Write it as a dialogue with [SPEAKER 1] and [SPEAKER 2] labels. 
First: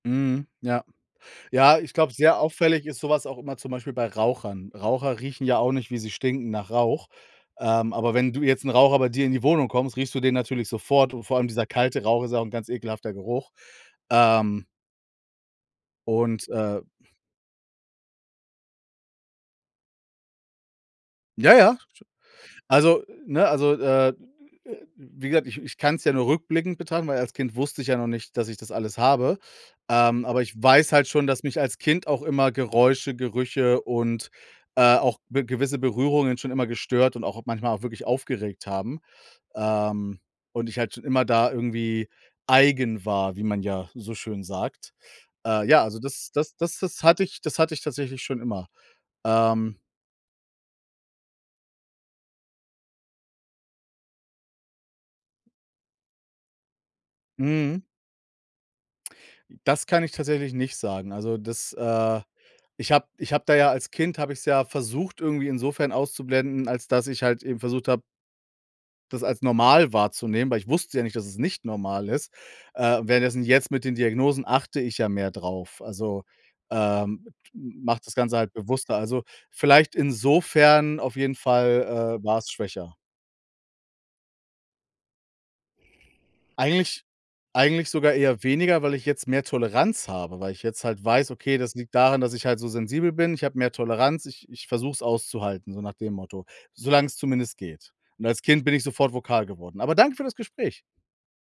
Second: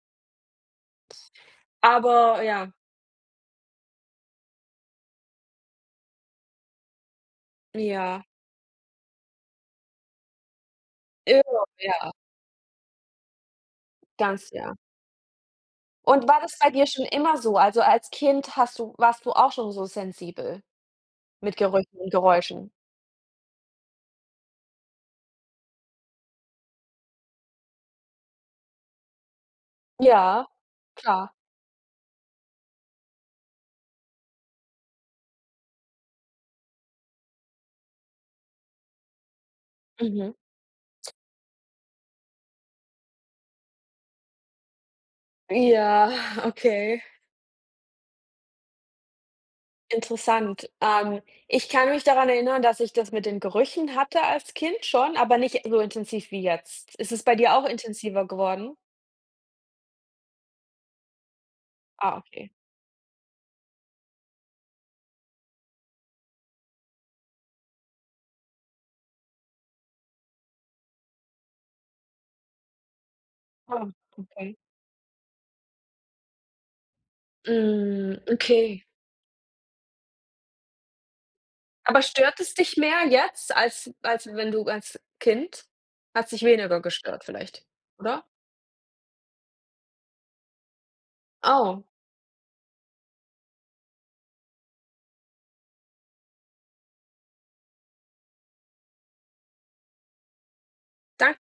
[SPEAKER 1] Mhm, ja. Ja, ich glaube, sehr
[SPEAKER 2] Aber ja.
[SPEAKER 1] auffällig ist so was auch immer zum Beispiel bei Rauchern. Raucher riechen ja auch nicht, wie sie stinken nach Rauch. Ähm, aber
[SPEAKER 2] Ja.
[SPEAKER 1] wenn du jetzt 'n Raucher bei dir in die Wohnung kommst, riechst du den natürlich sofort und vor allem dieser
[SPEAKER 2] [unintelligible]
[SPEAKER 1] kalte
[SPEAKER 2] Ja.
[SPEAKER 1] Rauch ist ja auch 'n ganz ekelhafter Geruch.
[SPEAKER 2] Ganz,
[SPEAKER 1] Ähm.
[SPEAKER 2] ja. Und war
[SPEAKER 1] Und,
[SPEAKER 2] das bei
[SPEAKER 1] äh.
[SPEAKER 2] dir schon immer so? Also, als Kind hast du warst du auch schon so sensibel
[SPEAKER 1] Ja,
[SPEAKER 2] mit
[SPEAKER 1] ja.
[SPEAKER 2] Gerüchen und Geräuschen?
[SPEAKER 1] Also, ne? Also, äh, wie gesagt, ich ich kann es ja nur rückblickend betrachten, weil als Kind wusste ich ja noch nicht, dass ich das alles habe. Ähm, aber
[SPEAKER 2] Ja,
[SPEAKER 1] ich weiß halt schon,
[SPEAKER 2] klar.
[SPEAKER 1] dass mich als Kind auch immer Geräusche, Gerüche und, äh, auch be gewisse Berührungen schon immer gestört und auch manchmal auch wirklich aufgeregt haben, ähm,
[SPEAKER 2] Mhm.
[SPEAKER 1] und ich halt schon immer da irgendwie eigen war, wie man ja so schön sagt.
[SPEAKER 2] Ja,
[SPEAKER 1] Äh, ja, also das das das
[SPEAKER 2] okay.
[SPEAKER 1] das hatte ich das hatte ich tatsächlich schon immer. Ähm.
[SPEAKER 2] Interessant. Ähm, ich kann mich daran erinnern, dass ich das mit den Gerüchen hatte als Kind schon, aber nicht so intensiv wie jetzt. Ist es bei dir auch
[SPEAKER 1] Mhm.
[SPEAKER 2] intensiver geworden?
[SPEAKER 1] Das kann ich tatsächlich nicht sagen. Also, das,
[SPEAKER 2] Ah,
[SPEAKER 1] äh,
[SPEAKER 2] okay.
[SPEAKER 1] ich habe ich habe da ja als Kind habe ich's ja versucht irgendwie insofern auszublenden, als dass ich halt eben versucht habe das als normal wahrzunehmen, weil ich wusste ja nicht, dass es nicht normal ist. Äh, währenddessen jetzt mit
[SPEAKER 2] Ah,
[SPEAKER 1] den Diagnosen
[SPEAKER 2] okay.
[SPEAKER 1] achte ich ja mehr drauf. Also, ähm, mache das
[SPEAKER 2] Hm,
[SPEAKER 1] Ganze halt
[SPEAKER 2] okay.
[SPEAKER 1] bewusster. Also, vielleicht insofern auf jeden
[SPEAKER 2] Aber
[SPEAKER 1] Fall, äh, war
[SPEAKER 2] stört
[SPEAKER 1] es
[SPEAKER 2] es dich
[SPEAKER 1] schwächer.
[SPEAKER 2] mehr jetzt, als als wenn du als Kind, hat's dich weniger
[SPEAKER 1] Eigentlich
[SPEAKER 2] gestört vielleicht,
[SPEAKER 1] eigentlich sogar
[SPEAKER 2] oder?
[SPEAKER 1] eher weniger, weil ich jetzt mehr Toleranz habe, weil ich jetzt halt weiß, okay, das
[SPEAKER 2] Oh.
[SPEAKER 1] liegt daran, dass ich halt so sensibel bin. Ich habe mehr Toleranz. Ich ich versuche es auszuhalten, so nach dem Motto, solang's zumindest geht. Und als Kind bin ich sofort vokal geworden. Aber danke für das Gespräch.
[SPEAKER 2] Dan